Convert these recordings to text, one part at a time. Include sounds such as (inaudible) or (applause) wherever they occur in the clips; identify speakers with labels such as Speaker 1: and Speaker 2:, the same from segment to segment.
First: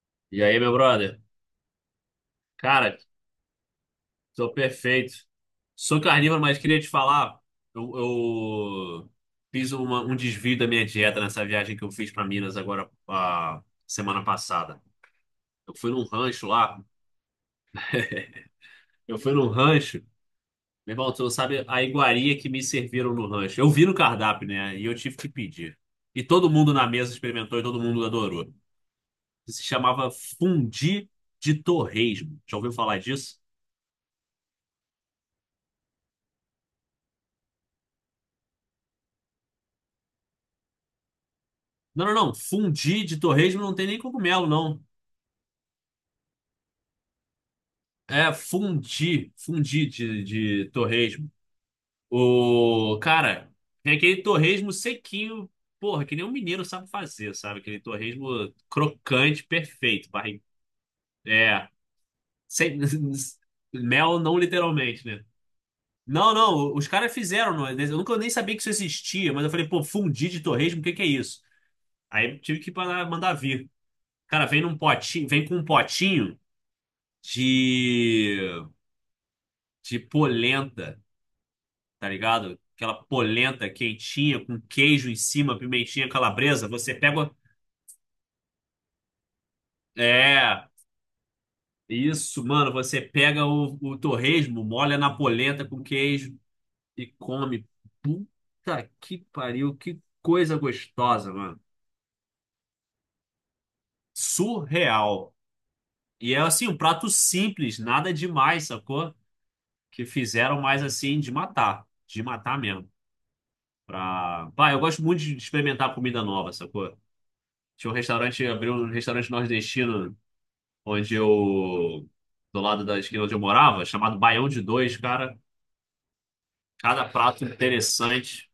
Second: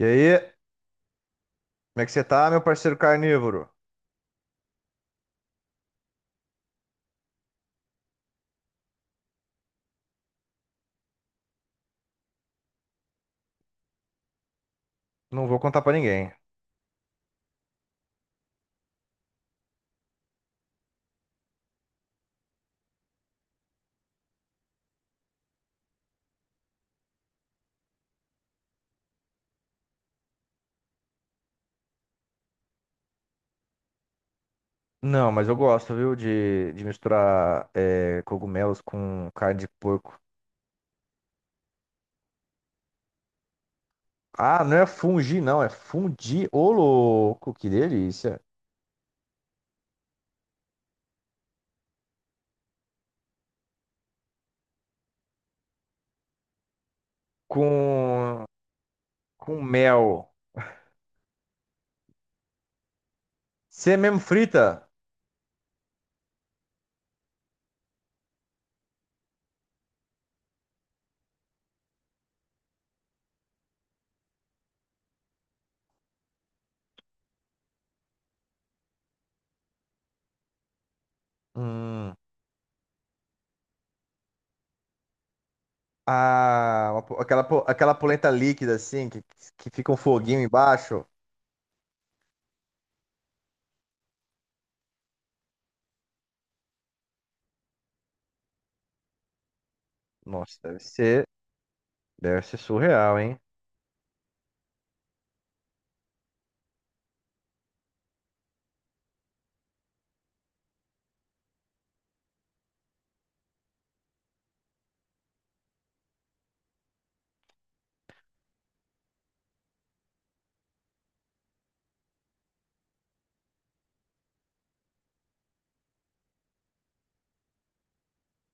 Speaker 1: E
Speaker 2: E
Speaker 1: aí,
Speaker 2: aí, meu brother?
Speaker 1: como é que você tá, meu parceiro
Speaker 2: Cara,
Speaker 1: carnívoro?
Speaker 2: tô perfeito. Sou carnívoro, mas queria te falar, eu um desvio da minha dieta nessa viagem que eu fiz pra Minas agora, a semana passada.
Speaker 1: Não vou
Speaker 2: Eu
Speaker 1: contar
Speaker 2: fui
Speaker 1: pra
Speaker 2: num
Speaker 1: ninguém.
Speaker 2: rancho lá, eu fui num rancho, meu irmão, tu não sabe a iguaria que me serviram no rancho. Eu vi no cardápio, né? E eu tive que pedir. E todo mundo na mesa experimentou e todo mundo adorou. Se chamava fundi de torresmo. Já ouviu falar disso?
Speaker 1: Não, mas eu gosto, viu, de misturar cogumelos com carne de porco.
Speaker 2: Não. Fundi de torresmo não tem nem cogumelo,
Speaker 1: Ah, não
Speaker 2: não.
Speaker 1: é fungi, não, é fundi. Ô, louco, que
Speaker 2: É
Speaker 1: delícia.
Speaker 2: fundi. Fundi de torresmo. O cara, tem aquele torresmo sequinho. Porra, que nem um mineiro sabe fazer, sabe? Aquele torresmo
Speaker 1: Com,
Speaker 2: crocante,
Speaker 1: com
Speaker 2: perfeito.
Speaker 1: mel.
Speaker 2: Barri... É. Sem... (laughs)
Speaker 1: Você é
Speaker 2: Mel,
Speaker 1: mesmo
Speaker 2: não
Speaker 1: frita?
Speaker 2: literalmente, né? Não, não. Os caras fizeram. Não é? Eu nem sabia que isso existia, mas eu falei, pô, fundi de torresmo, o que que é isso? Aí tive que mandar vir. Cara, vem num potinho, vem com um potinho de de polenta, tá
Speaker 1: Hum.
Speaker 2: ligado? Aquela polenta quentinha com queijo em cima, pimentinha calabresa.
Speaker 1: Ah,
Speaker 2: Você
Speaker 1: uma
Speaker 2: pega.
Speaker 1: po- aquela polenta líquida, assim, que fica um foguinho
Speaker 2: É,
Speaker 1: embaixo.
Speaker 2: isso, mano. Você pega o torresmo, molha na polenta com queijo e come. Puta que pariu, que coisa
Speaker 1: Nossa, deve ser,
Speaker 2: gostosa, mano.
Speaker 1: deve ser surreal, hein?
Speaker 2: Surreal. E é assim, um prato simples, nada demais, sacou? Que fizeram mais assim de matar mesmo. Pra... Pá, eu gosto muito de experimentar comida nova, sacou? Abriu um restaurante nordestino, onde eu, do lado da esquina onde eu morava, chamado Baião de Dois, cara. Cada prato interessante.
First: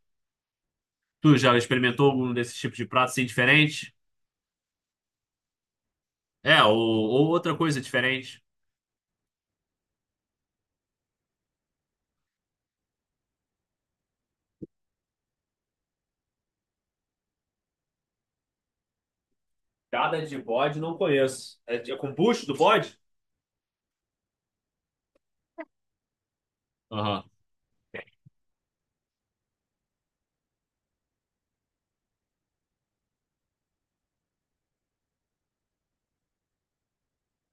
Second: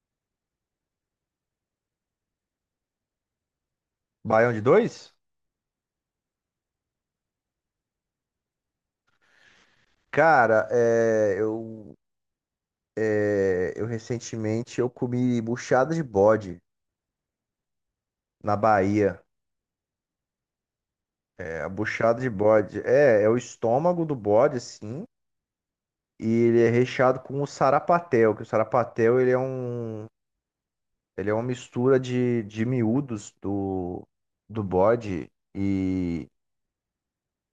Speaker 2: Tu já experimentou algum desses tipos de prato assim diferente?
Speaker 1: Baião de dois?
Speaker 2: É, ou outra coisa diferente.
Speaker 1: Cara, eu recentemente eu comi buchada de bode na Bahia.
Speaker 2: Cada de bode não
Speaker 1: É,
Speaker 2: conheço.
Speaker 1: a
Speaker 2: É, é com
Speaker 1: buchada de
Speaker 2: bucho do
Speaker 1: bode
Speaker 2: bode?
Speaker 1: é o estômago do bode, assim, e ele é recheado
Speaker 2: Aham,
Speaker 1: com o sarapatel, que o sarapatel ele ele é uma mistura de miúdos do bode e,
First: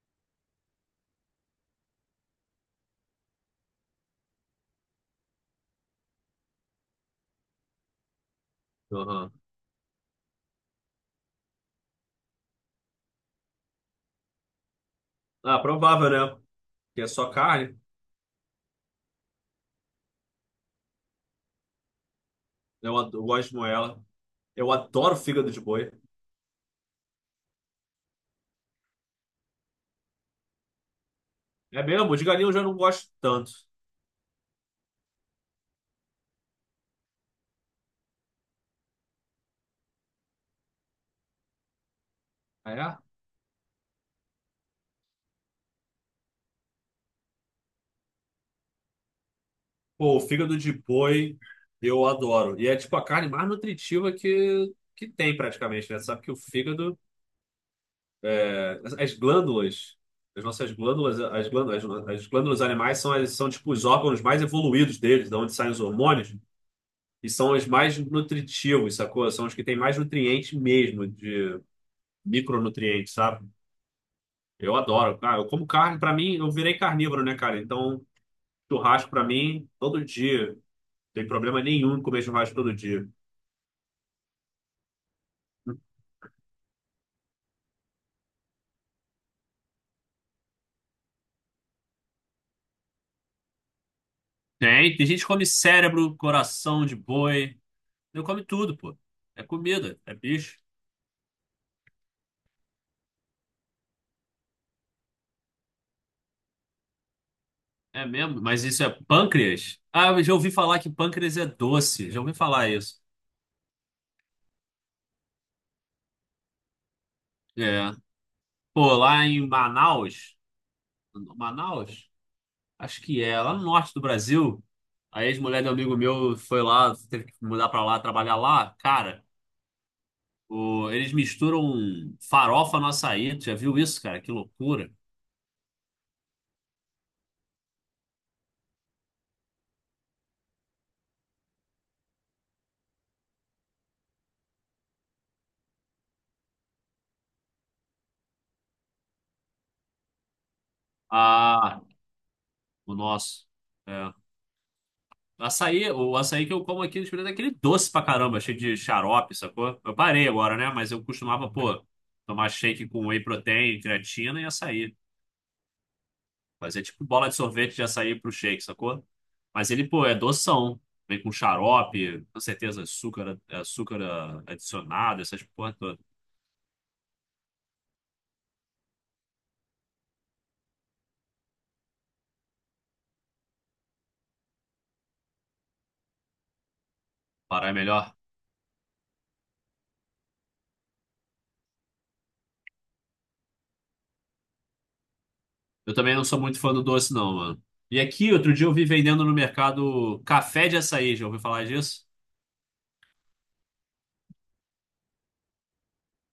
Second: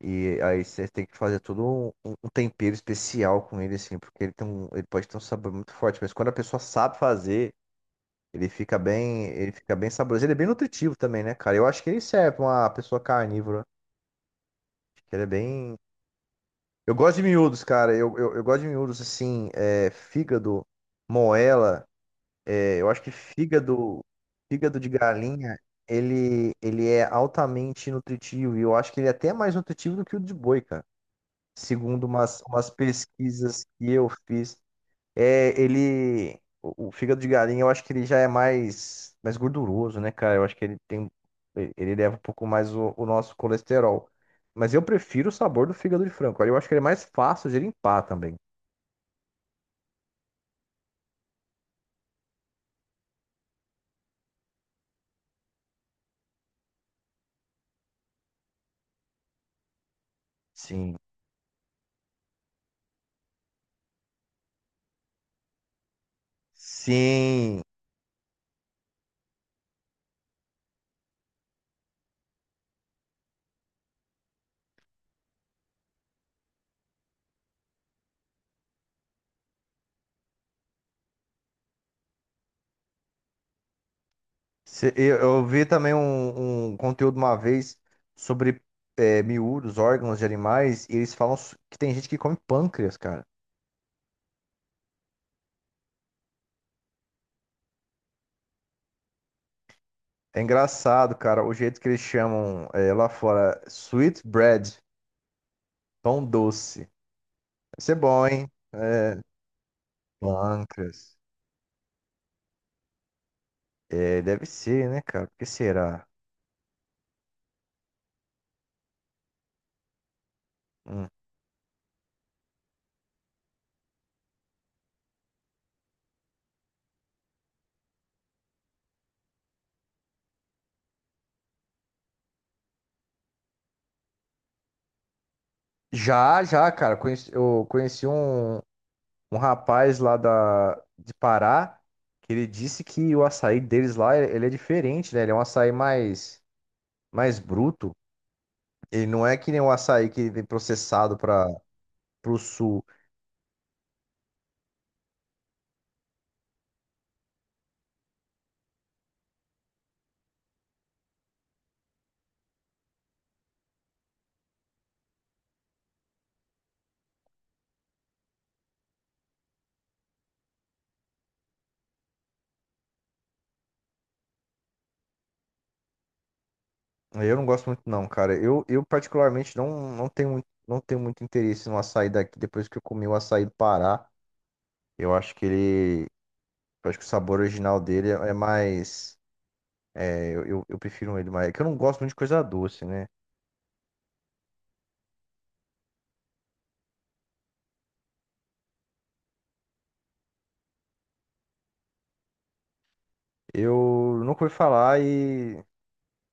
Speaker 1: e aí você tem que fazer todo um um tempero especial com ele, assim, porque ele pode ter um sabor muito forte, mas quando a pessoa sabe fazer.
Speaker 2: aham.
Speaker 1: Ele fica bem saboroso. Ele é bem nutritivo também, né, cara? Eu acho que ele serve pra uma pessoa carnívora. Acho que ele é
Speaker 2: Ah,
Speaker 1: bem.
Speaker 2: provável, né?
Speaker 1: Eu
Speaker 2: Porque é
Speaker 1: gosto de
Speaker 2: só
Speaker 1: miúdos,
Speaker 2: carne.
Speaker 1: cara. Eu gosto de miúdos assim, fígado, moela. É, eu acho que
Speaker 2: Eu gosto de moela.
Speaker 1: fígado,
Speaker 2: Eu
Speaker 1: fígado de
Speaker 2: adoro fígado
Speaker 1: galinha,
Speaker 2: de boi.
Speaker 1: ele é altamente nutritivo. E eu acho que ele é até mais nutritivo do que o de boi, cara.
Speaker 2: É
Speaker 1: Segundo
Speaker 2: mesmo, de
Speaker 1: umas,
Speaker 2: galinha eu já
Speaker 1: umas
Speaker 2: não gosto tanto.
Speaker 1: pesquisas que eu fiz. É, ele. O fígado de galinha, eu acho que ele já é mais gorduroso, né, cara? Eu acho que ele tem. Ele leva um pouco
Speaker 2: Ah,
Speaker 1: mais o,
Speaker 2: é?
Speaker 1: o nosso colesterol. Mas eu prefiro o sabor do fígado de frango, cara. Eu acho que ele é mais fácil de limpar também.
Speaker 2: Pô, o fígado de boi eu adoro. E é tipo a carne mais nutritiva que tem praticamente, né? Sabe que o fígado, é, as glândulas, as nossas
Speaker 1: Sim.
Speaker 2: glândulas, as glândulas animais são, são tipo os órgãos mais evoluídos deles, de onde saem os hormônios, e são
Speaker 1: Sim.
Speaker 2: os mais nutritivos, sacou? São os que têm mais nutrientes mesmo, de micronutrientes, sabe? Eu adoro. Ah, eu como carne, pra mim, eu virei carnívoro, né, cara? Então, churrasco pra mim, todo dia. Tem problema nenhum em comer churrasco todo dia.
Speaker 1: Eu vi também um conteúdo uma vez sobre miúdos, órgãos de animais, e eles falam que tem gente que come pâncreas, cara.
Speaker 2: Tem gente que come cérebro, coração de boi. Eu come tudo, pô. É comida, é
Speaker 1: É
Speaker 2: bicho.
Speaker 1: engraçado, cara, o jeito que eles chamam é, lá fora, sweet bread. Pão doce. Deve ser
Speaker 2: É
Speaker 1: bom,
Speaker 2: mesmo,
Speaker 1: hein?
Speaker 2: mas isso é
Speaker 1: É,
Speaker 2: pâncreas? Ah, eu já ouvi falar que
Speaker 1: pâncreas.
Speaker 2: pâncreas é doce. Já ouvi falar isso.
Speaker 1: É, deve ser, né, cara? Por que será?
Speaker 2: É. Pô, lá em Manaus,
Speaker 1: Hum.
Speaker 2: Manaus? Acho que é, lá no norte do Brasil, a ex-mulher de um amigo meu foi lá, teve que mudar pra lá, trabalhar lá. Cara, eles misturam farofa no açaí. Tu já viu isso, cara? Que loucura.
Speaker 1: Já, já, cara. Eu conheci um rapaz lá de Pará, que ele disse que o açaí deles lá, ele é diferente, né? Ele é um açaí mais bruto. Ele não é que nem o açaí que vem processado para
Speaker 2: Ah,
Speaker 1: pro sul.
Speaker 2: o nosso. É. Açaí, o açaí que eu como aqui no Espírito é aquele doce pra caramba, cheio de xarope, sacou? Eu parei agora, né? Mas eu costumava, pô, tomar shake com whey protein, creatina e açaí. Mas é tipo bola de sorvete de açaí pro shake, sacou? Mas ele, pô, é doção. Vem com xarope, com certeza açúcar, açúcar adicionado, essas porra toda.
Speaker 1: Eu não gosto muito, não, cara. Eu particularmente, não tenho muito interesse no açaí daqui depois que eu comi o açaí do Pará. Eu acho que ele. Eu acho que o sabor
Speaker 2: Pará é
Speaker 1: original dele é
Speaker 2: melhor.
Speaker 1: é mais. Eu prefiro ele mais. É que eu não gosto muito de coisa doce, né?
Speaker 2: Eu também não sou muito fã do doce, não, mano. E aqui, outro dia eu vi vendendo no mercado café de açaí, já ouviu falar disso?
Speaker 1: Eu nunca ouvi falar e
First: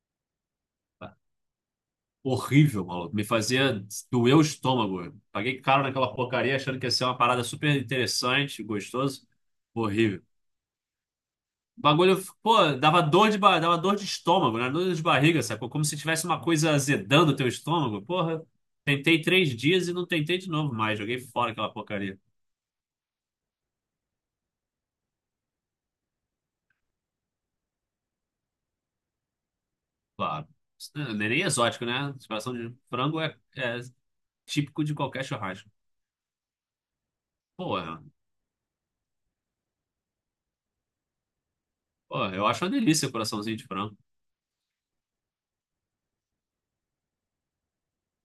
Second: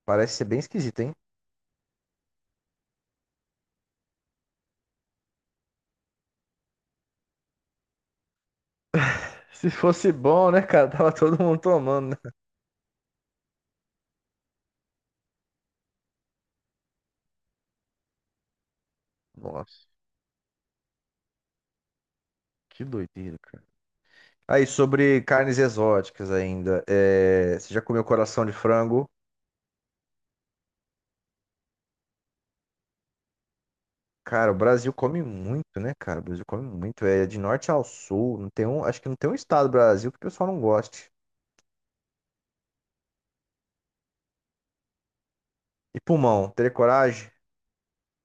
Speaker 1: parece ser bem esquisito, hein?
Speaker 2: Horrível, maluco. Me fazia doer o estômago. Paguei caro naquela porcaria achando que ia ser uma parada super interessante, gostoso.
Speaker 1: (laughs) Se fosse
Speaker 2: Horrível.
Speaker 1: bom, né, cara? Tava todo mundo
Speaker 2: O
Speaker 1: tomando,
Speaker 2: bagulho,
Speaker 1: né?
Speaker 2: pô, dava dor de estômago, né? Dor de barriga, sacou? Como se tivesse uma coisa azedando o teu estômago. Porra, tentei três
Speaker 1: Nossa,
Speaker 2: dias e não tentei de novo mais. Joguei fora aquela porcaria.
Speaker 1: que doideira, cara. Aí, sobre carnes exóticas ainda, você já comeu coração de frango?
Speaker 2: Claro. Isso não é nem exótico, né? Coração de frango é, é
Speaker 1: Cara, o
Speaker 2: típico
Speaker 1: Brasil
Speaker 2: de
Speaker 1: come
Speaker 2: qualquer churrasco.
Speaker 1: muito, né, cara? O Brasil come muito. É de norte ao
Speaker 2: Porra,
Speaker 1: sul. Não tem um... Acho que não tem um estado do Brasil que o pessoal não goste.
Speaker 2: Porra, eu acho uma delícia o coraçãozinho de frango.
Speaker 1: E pulmão, teria coragem?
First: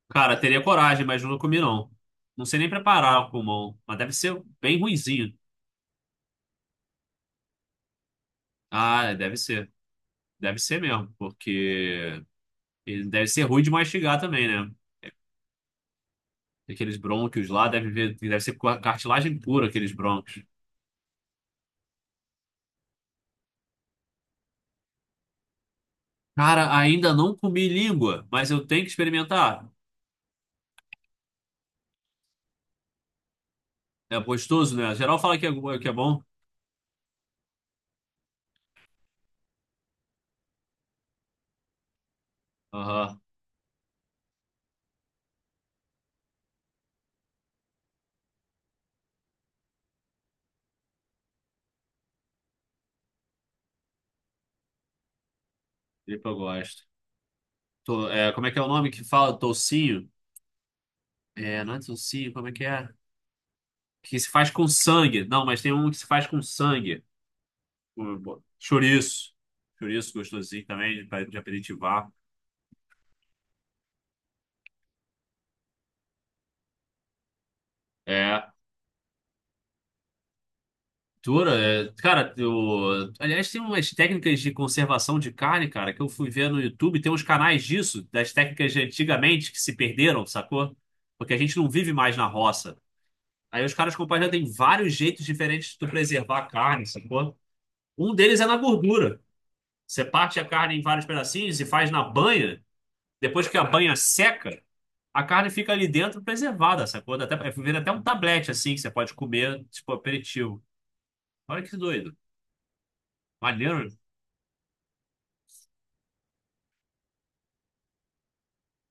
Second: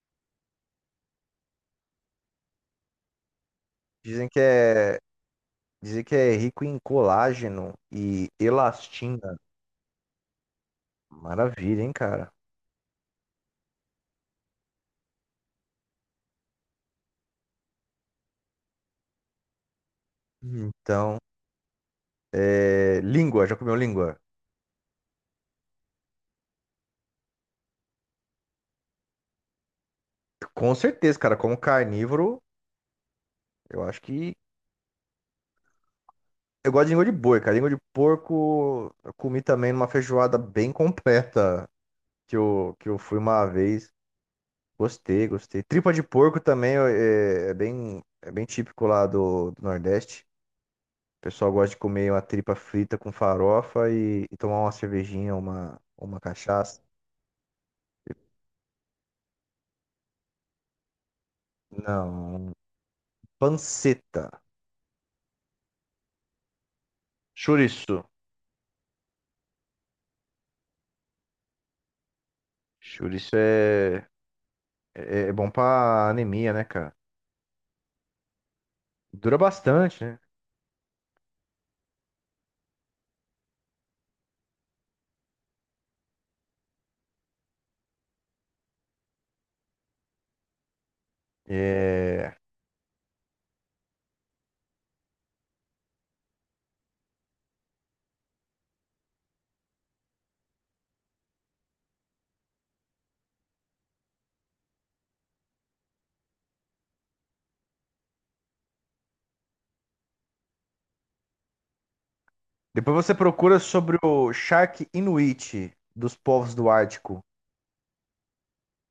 Speaker 2: Cara, teria coragem, mas não comi, não. Não sei nem preparar o pulmão, mas deve
Speaker 1: Dizem que
Speaker 2: ser bem
Speaker 1: é,
Speaker 2: ruinzinho.
Speaker 1: dizem que é rico em colágeno e
Speaker 2: Ah, deve
Speaker 1: elastina.
Speaker 2: ser. Deve ser mesmo,
Speaker 1: Maravilha, hein,
Speaker 2: porque
Speaker 1: cara?
Speaker 2: ele deve ser ruim de mastigar também, né? Aqueles brônquios lá, deve ver, deve ser cartilagem pura, aqueles brônquios.
Speaker 1: Então, língua, já comeu língua?
Speaker 2: Cara, ainda não comi língua, mas eu tenho que experimentar.
Speaker 1: Com certeza, cara. Como carnívoro, eu acho
Speaker 2: É
Speaker 1: que.
Speaker 2: gostoso, né? Geral fala que é, que é bom.
Speaker 1: Eu gosto de língua de boi, cara. Língua de porco, eu comi também numa feijoada bem completa que eu, fui
Speaker 2: Aham,
Speaker 1: uma vez. Gostei, gostei. Tripa de porco também é bem típico lá do Nordeste. O pessoal gosta de comer uma tripa frita com farofa e tomar uma cervejinha, uma
Speaker 2: tripa eu
Speaker 1: cachaça.
Speaker 2: gosto. É, como é que é o nome que fala? Tocinho? É, não é tocinho,
Speaker 1: Não,
Speaker 2: como
Speaker 1: um
Speaker 2: é? Que se
Speaker 1: panceta.
Speaker 2: faz com sangue. Não, mas tem um que se faz com sangue.
Speaker 1: Chouriço.
Speaker 2: Pô. Chouriço. Chouriço gostosinho também, de aperitivar.
Speaker 1: Chouriço é bom pra anemia, né, cara?
Speaker 2: É.
Speaker 1: Dura bastante, né?
Speaker 2: Tura, é, cara, eu, aliás, tem umas técnicas de conservação de carne, cara, que eu fui ver no YouTube. Tem uns canais disso, das técnicas de antigamente que se perderam, sacou? Porque a gente não vive mais na
Speaker 1: É.
Speaker 2: roça. Aí os caras compartilham, tem vários jeitos diferentes de tu preservar a carne, sacou? Um deles é na gordura. Você parte a carne em vários pedacinhos e faz na banha. Depois que a banha seca, a carne fica ali dentro preservada, sacou? Dá até, é, vira até um tablete assim que você pode comer, tipo aperitivo. Olha que doido.
Speaker 1: Depois você procura
Speaker 2: Maneiro.
Speaker 1: sobre o Shark Inuit dos povos do Ártico.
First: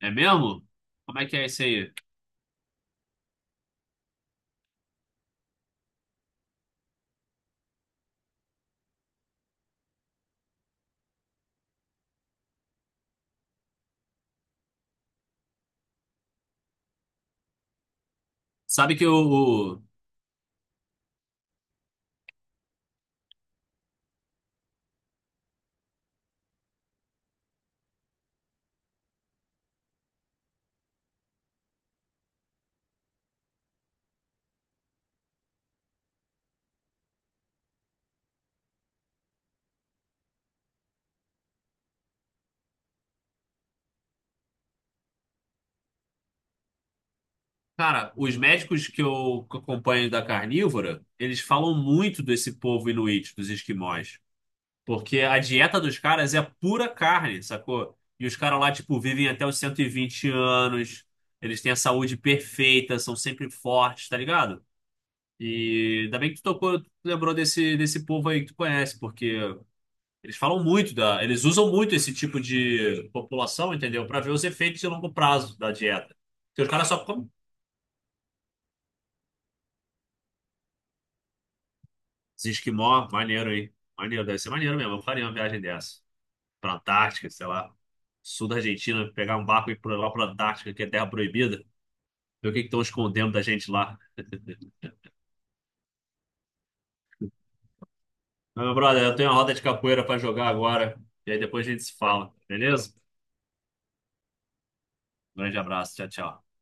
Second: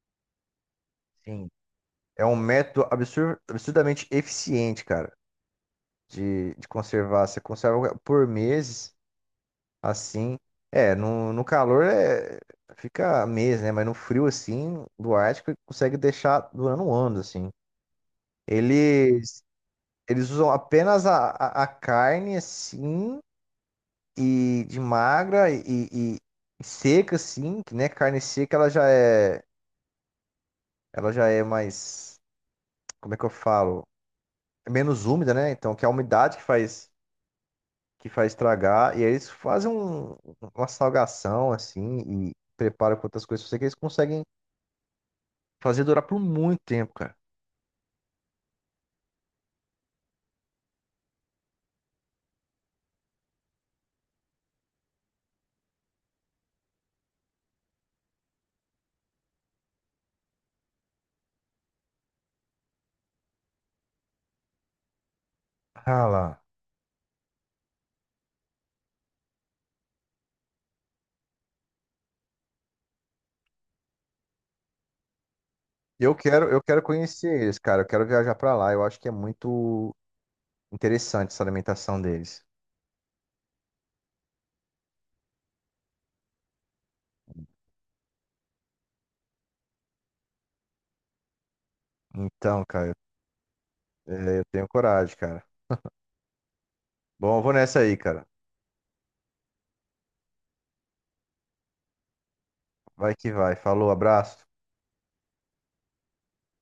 Speaker 2: É mesmo? Como é que é
Speaker 1: Sim.
Speaker 2: isso aí?
Speaker 1: É um método absurdamente eficiente, cara, de conservar. Você conserva por meses. Assim, no calor fica mês, né? Mas no frio, assim, do Ártico, ele consegue deixar durando um ano, assim.
Speaker 2: Sabe que o,
Speaker 1: Eles,
Speaker 2: o-
Speaker 1: eles usam apenas a carne, assim, e de magra e- e seca, assim, que, né? Carne seca, ela já é mais, como é que eu falo? É menos úmida, né? Então, que é a umidade que faz, estragar. E aí eles fazem uma salgação, assim, e preparam com outras coisas. Eu sei que eles conseguem fazer durar por muito tempo, cara.
Speaker 2: Cara, os médicos que eu acompanho da carnívora, eles falam muito desse povo inuit, dos esquimós. Porque a dieta dos caras é pura carne, sacou? E os caras lá, tipo, vivem até os 120 anos. Eles têm a saúde perfeita, são sempre fortes, tá ligado? E
Speaker 1: Ah
Speaker 2: ainda bem que
Speaker 1: lá.
Speaker 2: tu tocou, tu lembrou desse povo aí que tu conhece, porque eles falam muito da, eles usam muito esse tipo de população, entendeu? Pra ver os efeitos de longo prazo da
Speaker 1: Eu
Speaker 2: dieta.
Speaker 1: quero, eu
Speaker 2: Porque os
Speaker 1: quero
Speaker 2: caras só comem
Speaker 1: conhecer eles, cara. Eu quero viajar pra lá. Eu acho que é muito interessante essa alimentação deles.
Speaker 2: esses esquimó, maneiro aí. Maneiro, deve ser maneiro mesmo. Eu faria uma viagem dessa. Pra Antártica, sei lá. Sul da Argentina, pegar um barco e ir pra lá pra Antártica, que é terra proibida. Ver o que
Speaker 1: Então,
Speaker 2: que estão
Speaker 1: cara,
Speaker 2: escondendo da gente lá.
Speaker 1: eu tenho
Speaker 2: (laughs)
Speaker 1: coragem, cara. Bom, eu vou nessa aí, cara.
Speaker 2: Mas, meu brother, eu tenho uma roda de capoeira pra jogar agora. E aí depois a gente se fala, beleza?
Speaker 1: Vai que vai. Falou, abraço.
Speaker 2: Grande abraço, tchau, tchau.